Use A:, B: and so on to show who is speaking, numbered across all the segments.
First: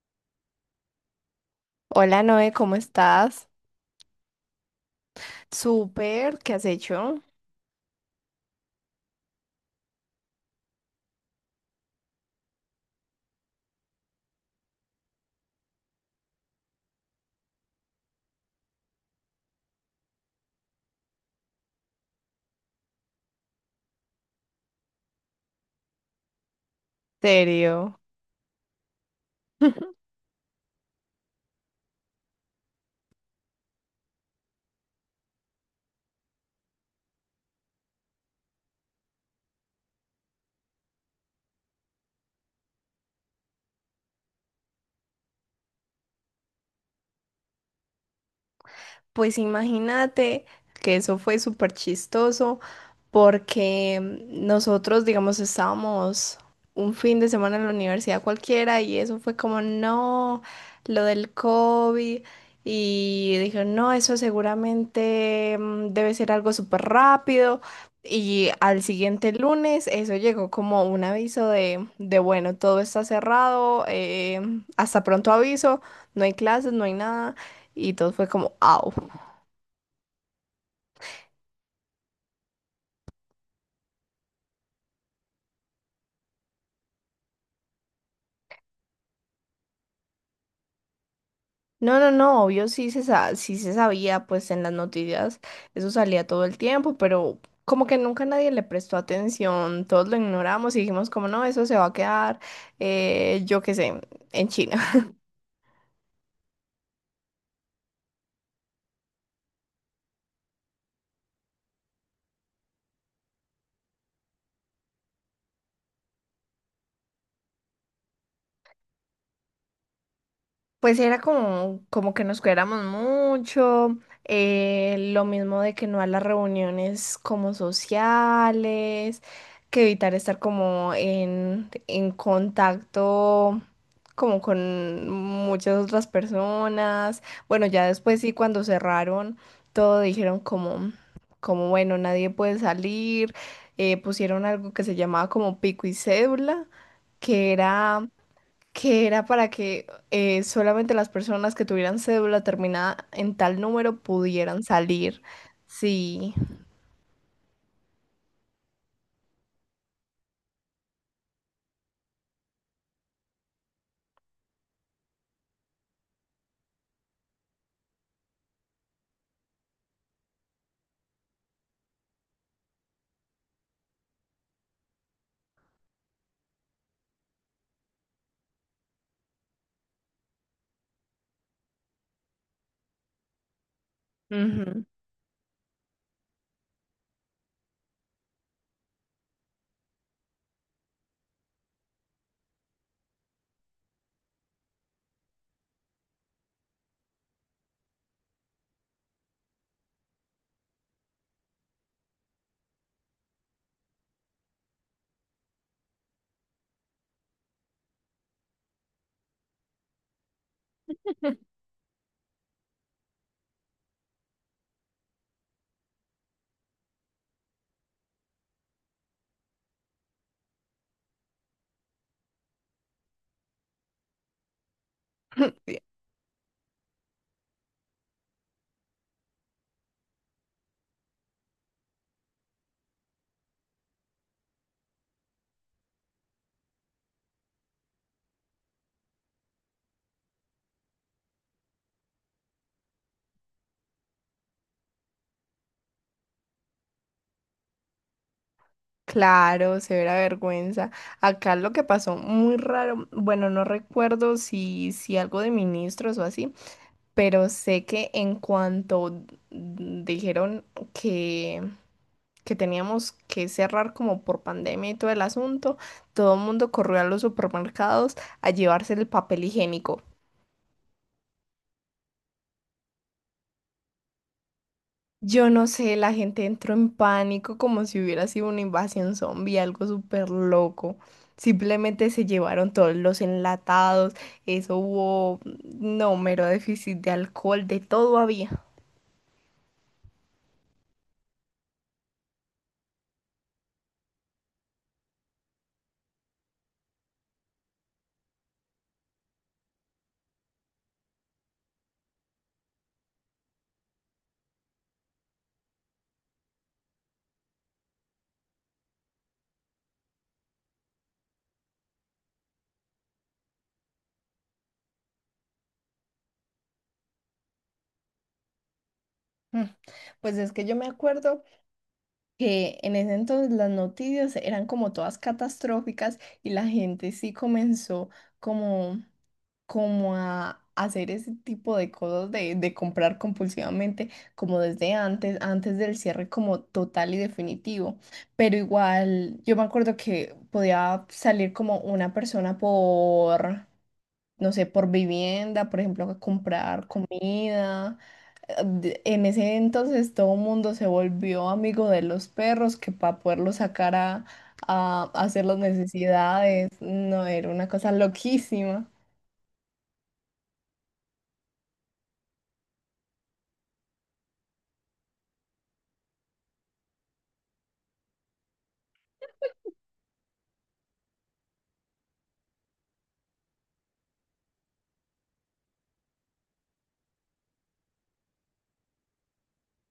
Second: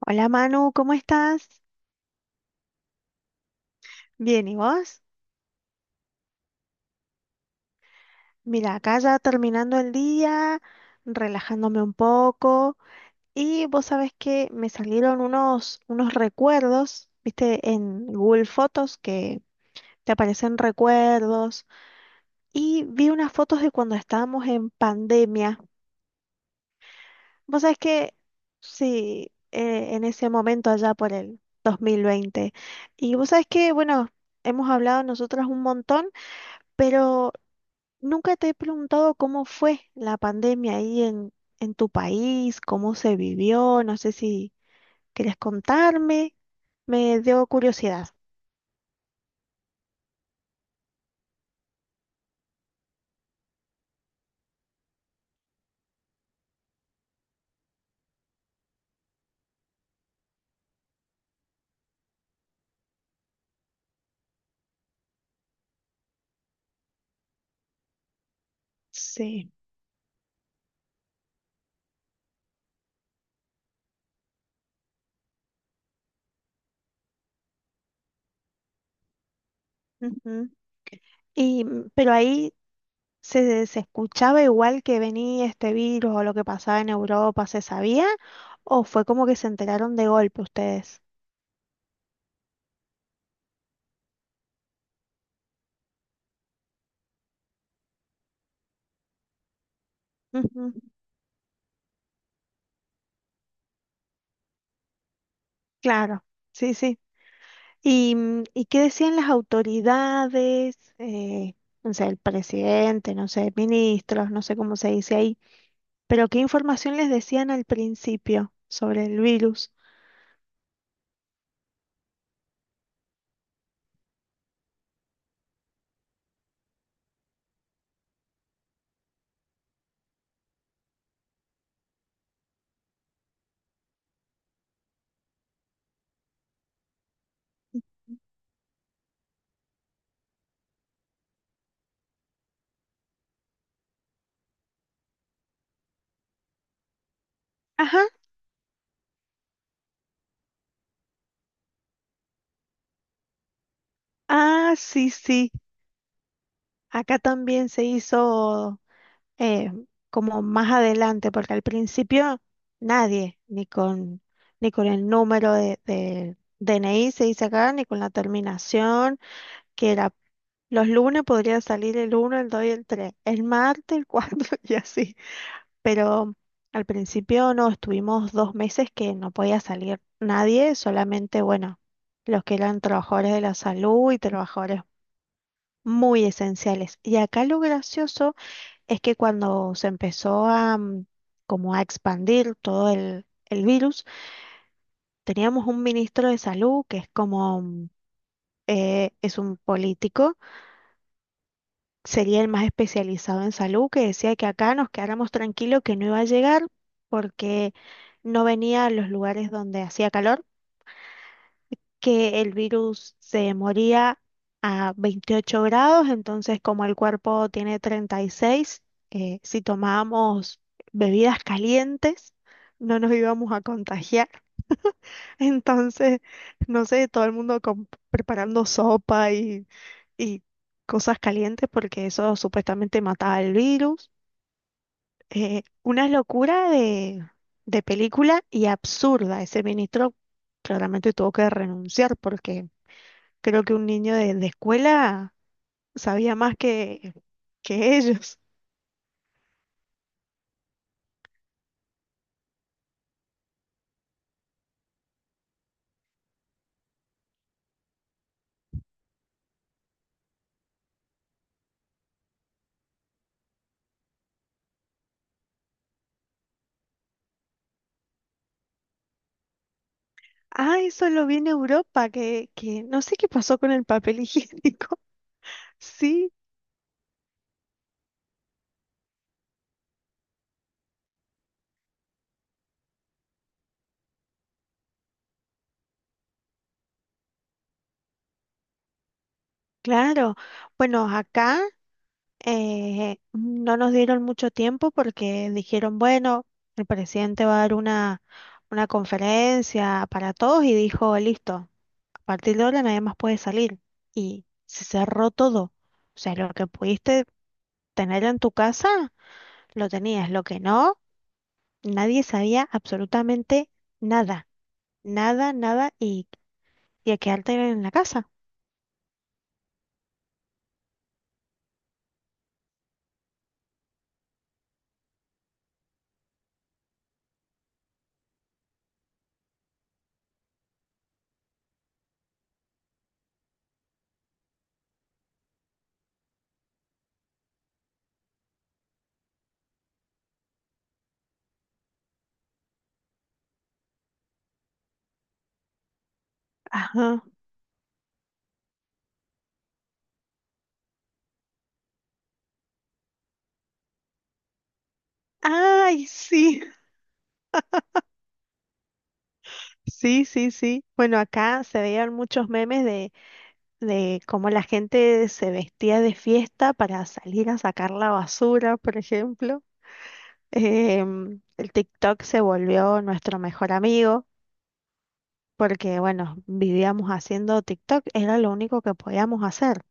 A: Hola Manu, ¿cómo estás?
B: Hola Noé, ¿cómo estás?
A: Bien, ¿y vos?
B: Súper, ¿qué has hecho?
A: Mira, acá ya terminando el día, relajándome un poco. Y vos sabés que me salieron unos recuerdos, viste, en Google Fotos que te aparecen recuerdos. Y vi unas fotos de cuando estábamos en pandemia. Vos sabés
B: ¿Serio?
A: que, sí, en ese momento allá por el 2020. Y vos sabés que, bueno, hemos hablado nosotras un montón. Pero nunca te he preguntado cómo fue la pandemia ahí en tu país, cómo se vivió, no sé si quieres contarme, me dio curiosidad.
B: Pues imagínate que eso fue súper chistoso porque nosotros, digamos, estábamos un fin de semana en la universidad cualquiera y eso fue como, no, lo del COVID. Y dije, no, eso seguramente debe ser algo súper rápido. Y al siguiente
A: Sí.
B: lunes eso llegó como un aviso de bueno, todo está cerrado, hasta pronto aviso, no hay clases, no hay nada. Y todo fue como, au.
A: Ujú. Y, pero ahí se escuchaba igual que venía este virus o lo que pasaba en Europa, ¿se sabía? ¿O fue como que se enteraron de golpe ustedes?
B: No, no, no, obvio sí se, sí se sabía, pues en las noticias eso salía todo el tiempo, pero como que nunca nadie le prestó atención, todos lo
A: Ujú.
B: ignoramos y dijimos como no, eso se va a quedar, yo qué sé, en China.
A: Claro, sí, sí. ¿Y, y qué decían las autoridades? No sé, el presidente, no sé, ministros, no sé cómo se dice ahí, pero ¿qué información les decían al principio sobre el virus?
B: Pues era como, como que nos cuidáramos mucho, lo mismo de que no a las reuniones como sociales, que evitar estar como en contacto como con muchas otras personas. Bueno, ya después sí, cuando cerraron, todo dijeron como, como bueno, nadie puede salir, pusieron algo que se llamaba como pico y cédula que
A: Ajá.
B: era que era para que solamente las personas que tuvieran cédula terminada en tal número pudieran
A: Ah, sí,
B: salir.
A: sí,
B: Sí.
A: acá también se hizo, eh, como más adelante, porque al principio nadie, ni con el número de DNI se dice acá, ni con la terminación, que era. Los lunes podría salir el uno, el 2 y el 3. El martes, el 4 y así. Pero al principio no, estuvimos 2 meses que no podía salir nadie, solamente, bueno, los que eran trabajadores de la salud y trabajadores
B: Ujú.
A: muy esenciales. Y acá lo gracioso es que cuando se empezó a como a expandir todo el virus, teníamos un ministro de salud que es como, es un político, sería el más especializado en salud, que decía que acá nos quedáramos tranquilos, que no iba a llegar porque no venía a los lugares donde hacía calor, que el virus se moría a 28 grados, entonces como el cuerpo tiene 36, si tomábamos bebidas calientes, no nos íbamos a contagiar. Entonces, no sé, todo el mundo preparando sopa y cosas calientes porque eso supuestamente mataba el virus. Una locura de película y absurda. Ese ministro claramente tuvo que renunciar porque creo que un niño de escuela sabía más que ellos.
B: Claro, severa vergüenza. Acá lo que pasó muy raro, bueno, no recuerdo si, si algo de ministros o así, pero sé que en cuanto dijeron que, que teníamos que cerrar como por pandemia y todo el asunto, todo el mundo corrió a los supermercados a llevarse el papel higiénico.
A: Ah, eso lo vi en Europa, que no sé qué pasó con el papel higiénico.
B: Yo no sé, la
A: Sí,
B: gente entró en pánico como si hubiera sido una invasión zombie, algo súper loco. Simplemente se llevaron todos los enlatados, eso hubo, no, mero déficit de alcohol, de todo había.
A: claro. Bueno, acá... No nos dieron mucho tiempo porque dijeron, bueno, el presidente va a dar una conferencia para todos y dijo, listo, a partir de ahora nadie más puede salir. Y se cerró todo. O sea, lo que pudiste tener en tu casa, lo tenías. Lo que no, nadie sabía absolutamente nada. Nada, nada y, y a quedarte en la casa.
B: Mm, Pues es que yo me acuerdo que en ese entonces las noticias eran como todas catastróficas y la gente sí comenzó como como a hacer ese tipo de cosas de comprar compulsivamente como desde antes, antes del cierre como total y definitivo. Pero igual, yo me acuerdo que podía salir como una persona por, no sé, por vivienda, por ejemplo, a comprar
A: Ajá.
B: comida. En ese entonces todo el mundo se volvió amigo de los perros que para poderlos sacar a hacer las
A: Ay, sí,
B: necesidades, no, era una cosa loquísima.
A: sí, sí, sí. Bueno, acá se veían muchos memes de cómo la gente se vestía de fiesta para salir a sacar la basura, por ejemplo. El TikTok se volvió nuestro mejor amigo porque, bueno, vivíamos haciendo TikTok, era lo único que podíamos hacer.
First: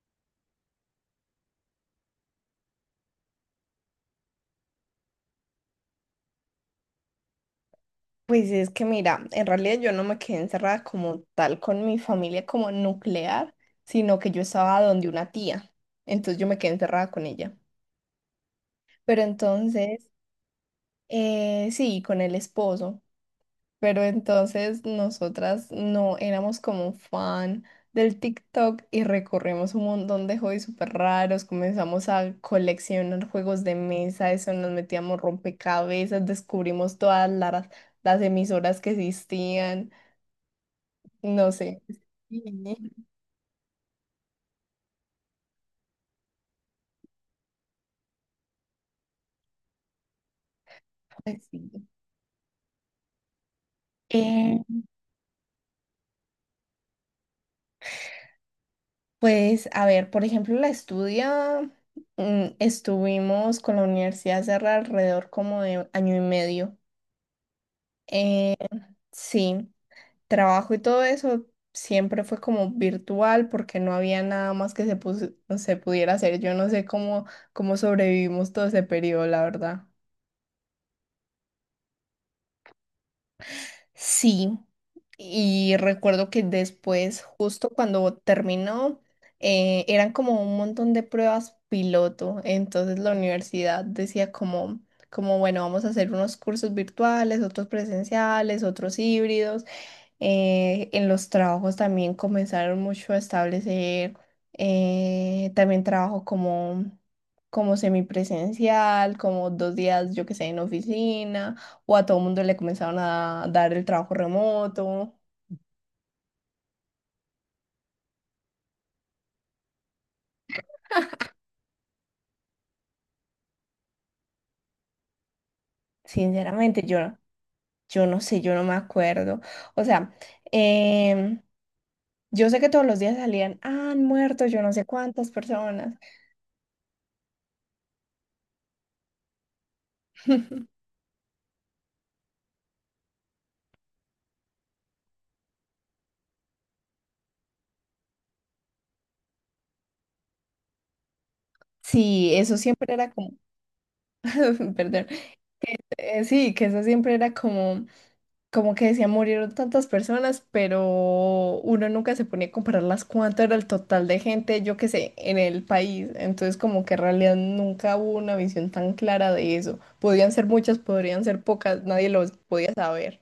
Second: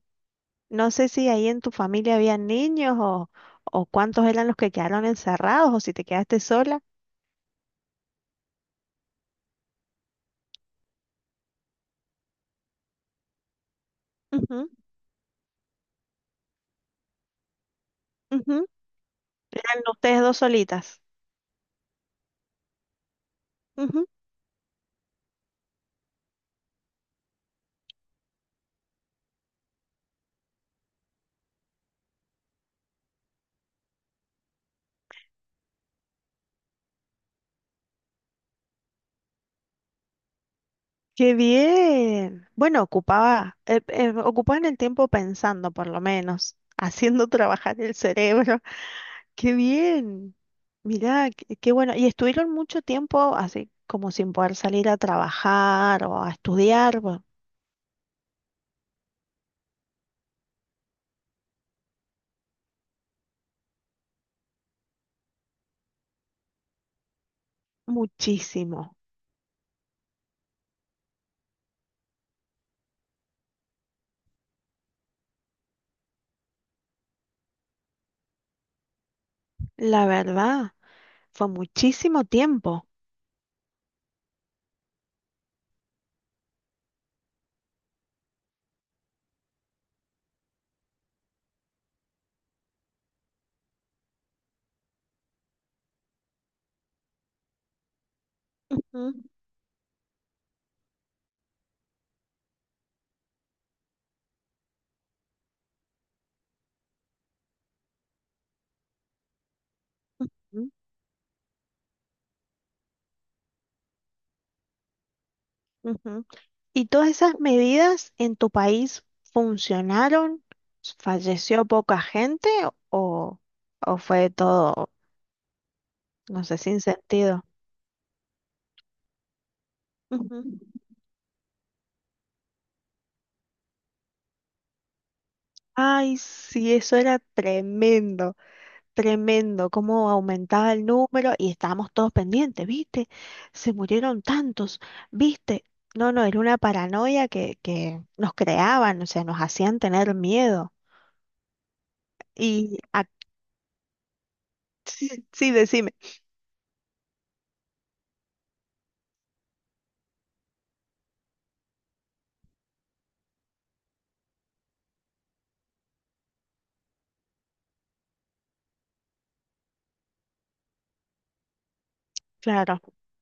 A: No sé si ahí en tu familia había niños o cuántos eran los que quedaron encerrados o si te quedaste sola.
B: Pues es que mira, en realidad yo no me quedé encerrada como tal con mi familia como nuclear, sino que yo
A: Ujú,
B: estaba donde una tía, entonces yo me quedé encerrada con ella.
A: ujú.
B: Pero
A: Eran
B: entonces,
A: ustedes dos solitas.
B: sí, con el esposo, pero entonces nosotras no éramos como fan del TikTok y recorrimos un montón de hobbies súper raros, comenzamos a coleccionar juegos de mesa, eso nos metíamos rompecabezas, descubrimos todas las emisoras que existían.
A: Qué
B: No sé. Sí.
A: bien. Bueno, ocupaba, ocupaban el tiempo pensando, por lo menos, haciendo trabajar el cerebro. Qué bien. Mirá,
B: Ay,
A: qué,
B: sí.
A: qué bueno. ¿Y estuvieron mucho tiempo así como sin poder
B: Eh,
A: salir a trabajar o a estudiar?
B: pues, a ver, por ejemplo, la estudia, estuvimos con la universidad hace alrededor como de año y medio. Eh,
A: Muchísimo.
B: sí, trabajo y todo eso siempre fue como virtual porque no había nada más que se, se pudiera hacer. Yo no sé cómo, cómo sobrevivimos todo ese periodo, la verdad.
A: La verdad, fue muchísimo tiempo.
B: Sí, y recuerdo que después, justo cuando terminó, eran como un montón de pruebas piloto. Entonces la universidad decía como, como, bueno, vamos a hacer unos cursos virtuales, otros presenciales, otros
A: Ujú,
B: híbridos en los trabajos también comenzaron mucho a establecer también trabajo como, como semipresencial, como 2 días, yo que sé, en
A: ujú,
B: oficina, o a todo el mundo le comenzaron a dar el trabajo remoto.
A: ujú. ¿Y todas esas medidas en tu país funcionaron? ¿Falleció poca gente o, o fue todo, no sé, sin
B: Sinceramente, yo,
A: sentido?
B: yo no sé, yo no me acuerdo. O sea,
A: Ujú.
B: em, yo sé que todos los días salían, "Ah, han muerto yo no sé cuántas personas.
A: Ay, sí, eso era tremendo, tremendo, cómo aumentaba el número y estábamos todos pendientes, ¿viste? Se murieron tantos, ¿viste? No, no, era una paranoia que nos creaban, o sea, nos hacían tener miedo.
B: Sí, eso
A: Y
B: siempre era
A: ac-
B: como, perdón,
A: sí, decime,
B: sí, que eso siempre era como... como que decía, murieron tantas personas, pero uno nunca se ponía a compararlas cuánto era el total de gente, yo qué sé, en el país. Entonces, como que en realidad nunca hubo una visión tan clara de eso. Podían ser muchas, podrían ser pocas, nadie los podía
A: claro.
B: saber.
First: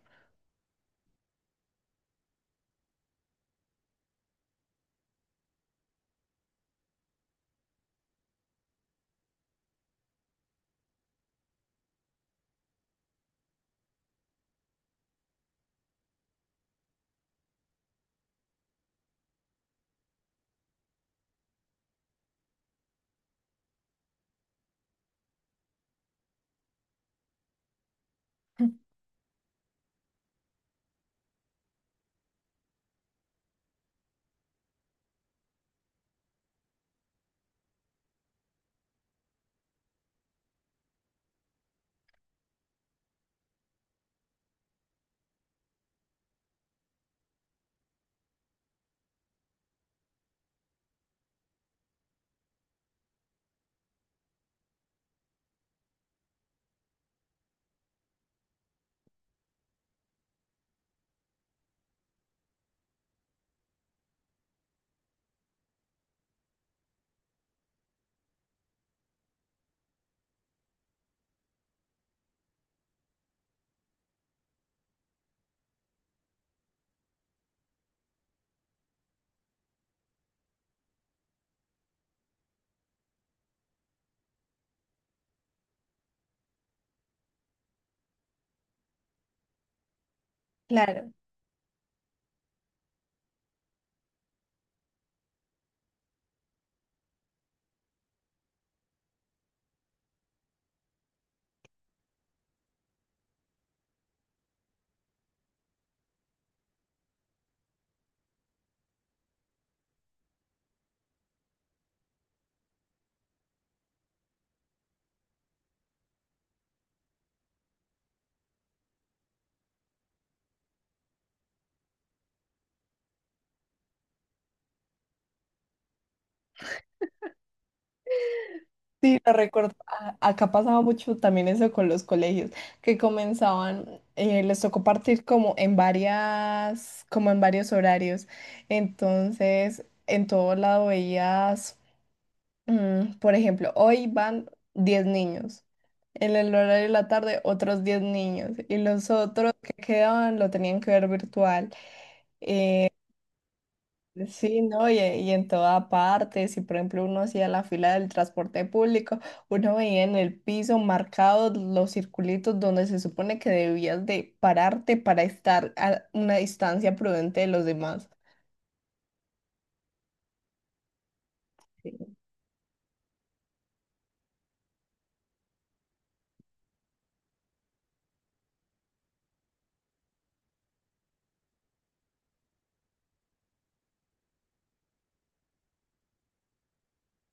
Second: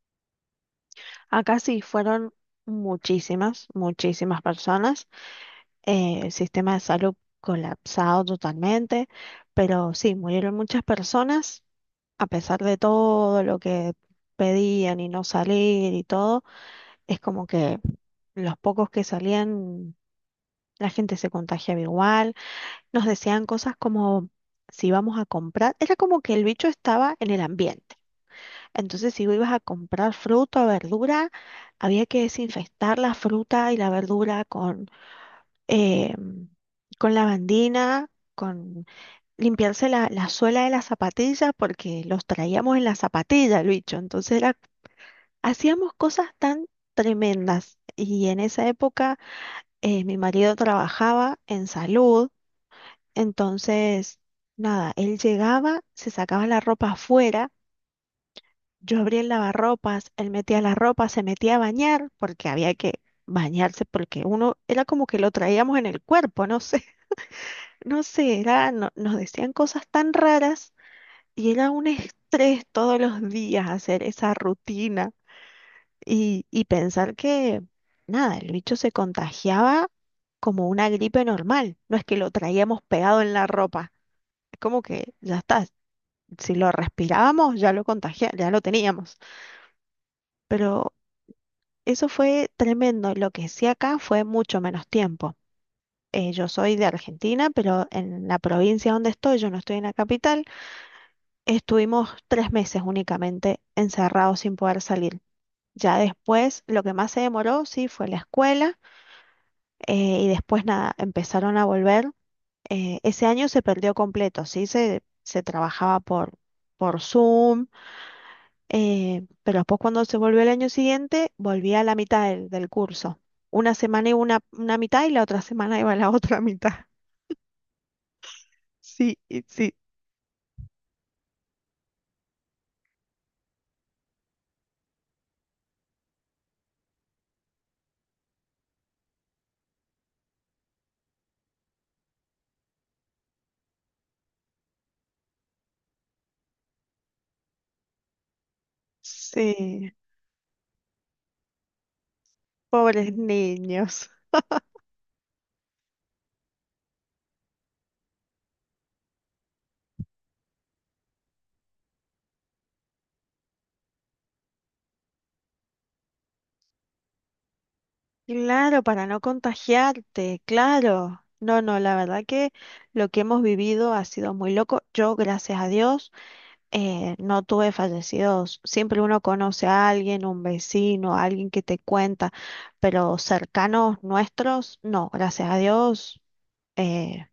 A: Acá sí fueron muchísimas, muchísimas personas. El sistema de salud colapsado totalmente, pero sí, murieron muchas personas. A pesar de todo lo que pedían y no salir y todo, es como que los pocos que salían, la gente se contagiaba igual. Nos decían cosas como si vamos a comprar. Era como que el bicho estaba en el ambiente. Entonces, si vos ibas a comprar fruta o verdura, había que desinfectar la fruta y la verdura eh, con lavandina, con limpiarse la suela de las zapatillas, porque los traíamos en la zapatilla, el bicho. Hacíamos cosas tan tremendas. Y en esa época, mi marido trabajaba en salud, entonces, nada, él llegaba, se sacaba la ropa afuera. Yo abría el lavarropas, él metía la ropa, se metía a bañar, porque había que bañarse, porque uno era como que lo traíamos en el cuerpo, no sé, no sé, era, nos decían cosas tan raras y era un estrés todos los días hacer esa rutina y pensar que, nada, el bicho se contagiaba como una gripe normal, no es que lo traíamos pegado en la ropa, es como que ya está, si lo respirábamos ya lo contagia, ya lo teníamos. Pero
B: Claro.
A: eso fue tremendo. Lo que sí acá fue mucho menos tiempo. Yo soy de Argentina, pero en la provincia donde estoy, yo no estoy en la capital, estuvimos 3 meses únicamente encerrados sin poder salir. Ya después, lo que más se demoró, sí, fue la escuela, y después nada, empezaron a volver. Ese año se perdió completo, sí, se trabajaba por Zoom. Pero después cuando se volvió el año siguiente, volví a la mitad del, del curso. Una semana iba una mitad y la otra semana iba la otra mitad. Sí,
B: Sí, lo
A: y
B: recuerdo.
A: sí,
B: Acá pasaba mucho también eso con los colegios, que comenzaban, les tocó partir como en varias, como en varios horarios. Entonces, en todo lado veías por ejemplo, hoy van 10 niños. En el horario de la tarde, otros 10 niños. Y los otros que
A: sí.
B: quedaban lo tenían que ver virtual.
A: Pobres niños.
B: Sí, ¿no? Y en toda parte, si por ejemplo uno hacía la fila del transporte público, uno veía en el piso marcados los circulitos donde se supone que debías de pararte para estar a una distancia prudente de los demás.
A: Claro, para no contagiarte, claro. No, no, la verdad que lo que hemos vivido ha sido muy loco. Yo, gracias a Dios, no tuve fallecidos. Siempre uno conoce a alguien, un vecino, alguien que te cuenta, pero cercanos nuestros, no, gracias a Dios, eh,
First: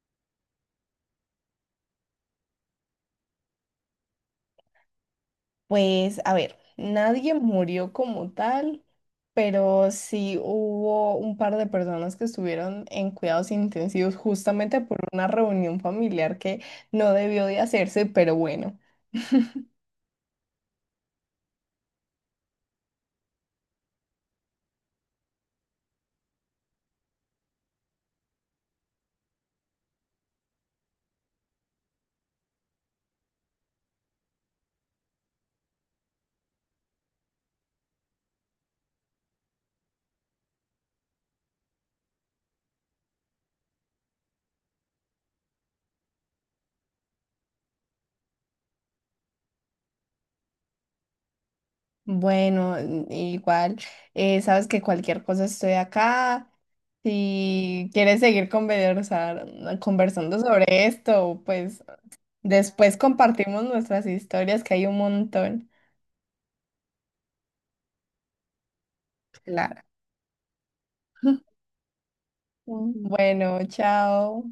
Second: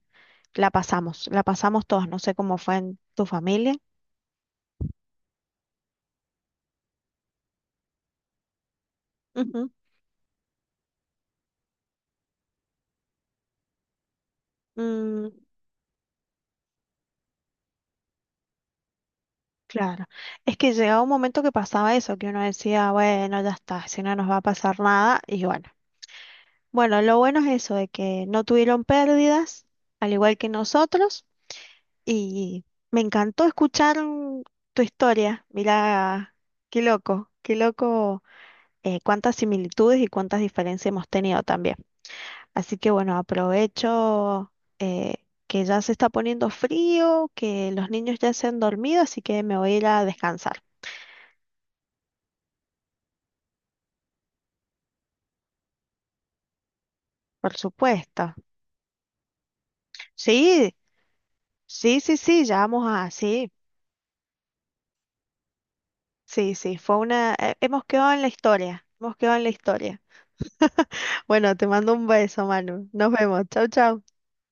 A: la pasamos todos. No sé cómo fue en tu familia.
B: Pues, a ver, nadie murió como tal,
A: Ujú.
B: pero sí hubo un par de personas que estuvieron en cuidados intensivos justamente por una
A: Mm,
B: reunión familiar que no debió de hacerse, pero bueno,
A: claro. Es que llegaba un momento que pasaba eso, que uno decía, bueno, ya está, si no nos va a pasar nada, y bueno. Bueno, lo bueno es eso, de que no tuvieron pérdidas, al igual que nosotros. Y me encantó escuchar, tu historia. Mira, qué loco, cuántas similitudes y cuántas diferencias hemos tenido también. Así que bueno, aprovecho, eh, que ya se está poniendo frío, que los niños ya se han dormido, así que me voy a ir a descansar,
B: bueno, igual, sabes que cualquier cosa estoy acá.
A: por
B: Si quieres
A: supuesto.
B: seguir conversar, conversando
A: Sí,
B: sobre esto, pues
A: sí, sí, sí, ya vamos
B: después
A: a, sí,
B: compartimos nuestras historias, que hay un montón.
A: sí, sí, fue una, hemos quedado en la historia, hemos quedado en la
B: Claro.
A: historia. Bueno, te mando un beso, Manu. Nos vemos.
B: Bueno,
A: Chau, chau.
B: chao.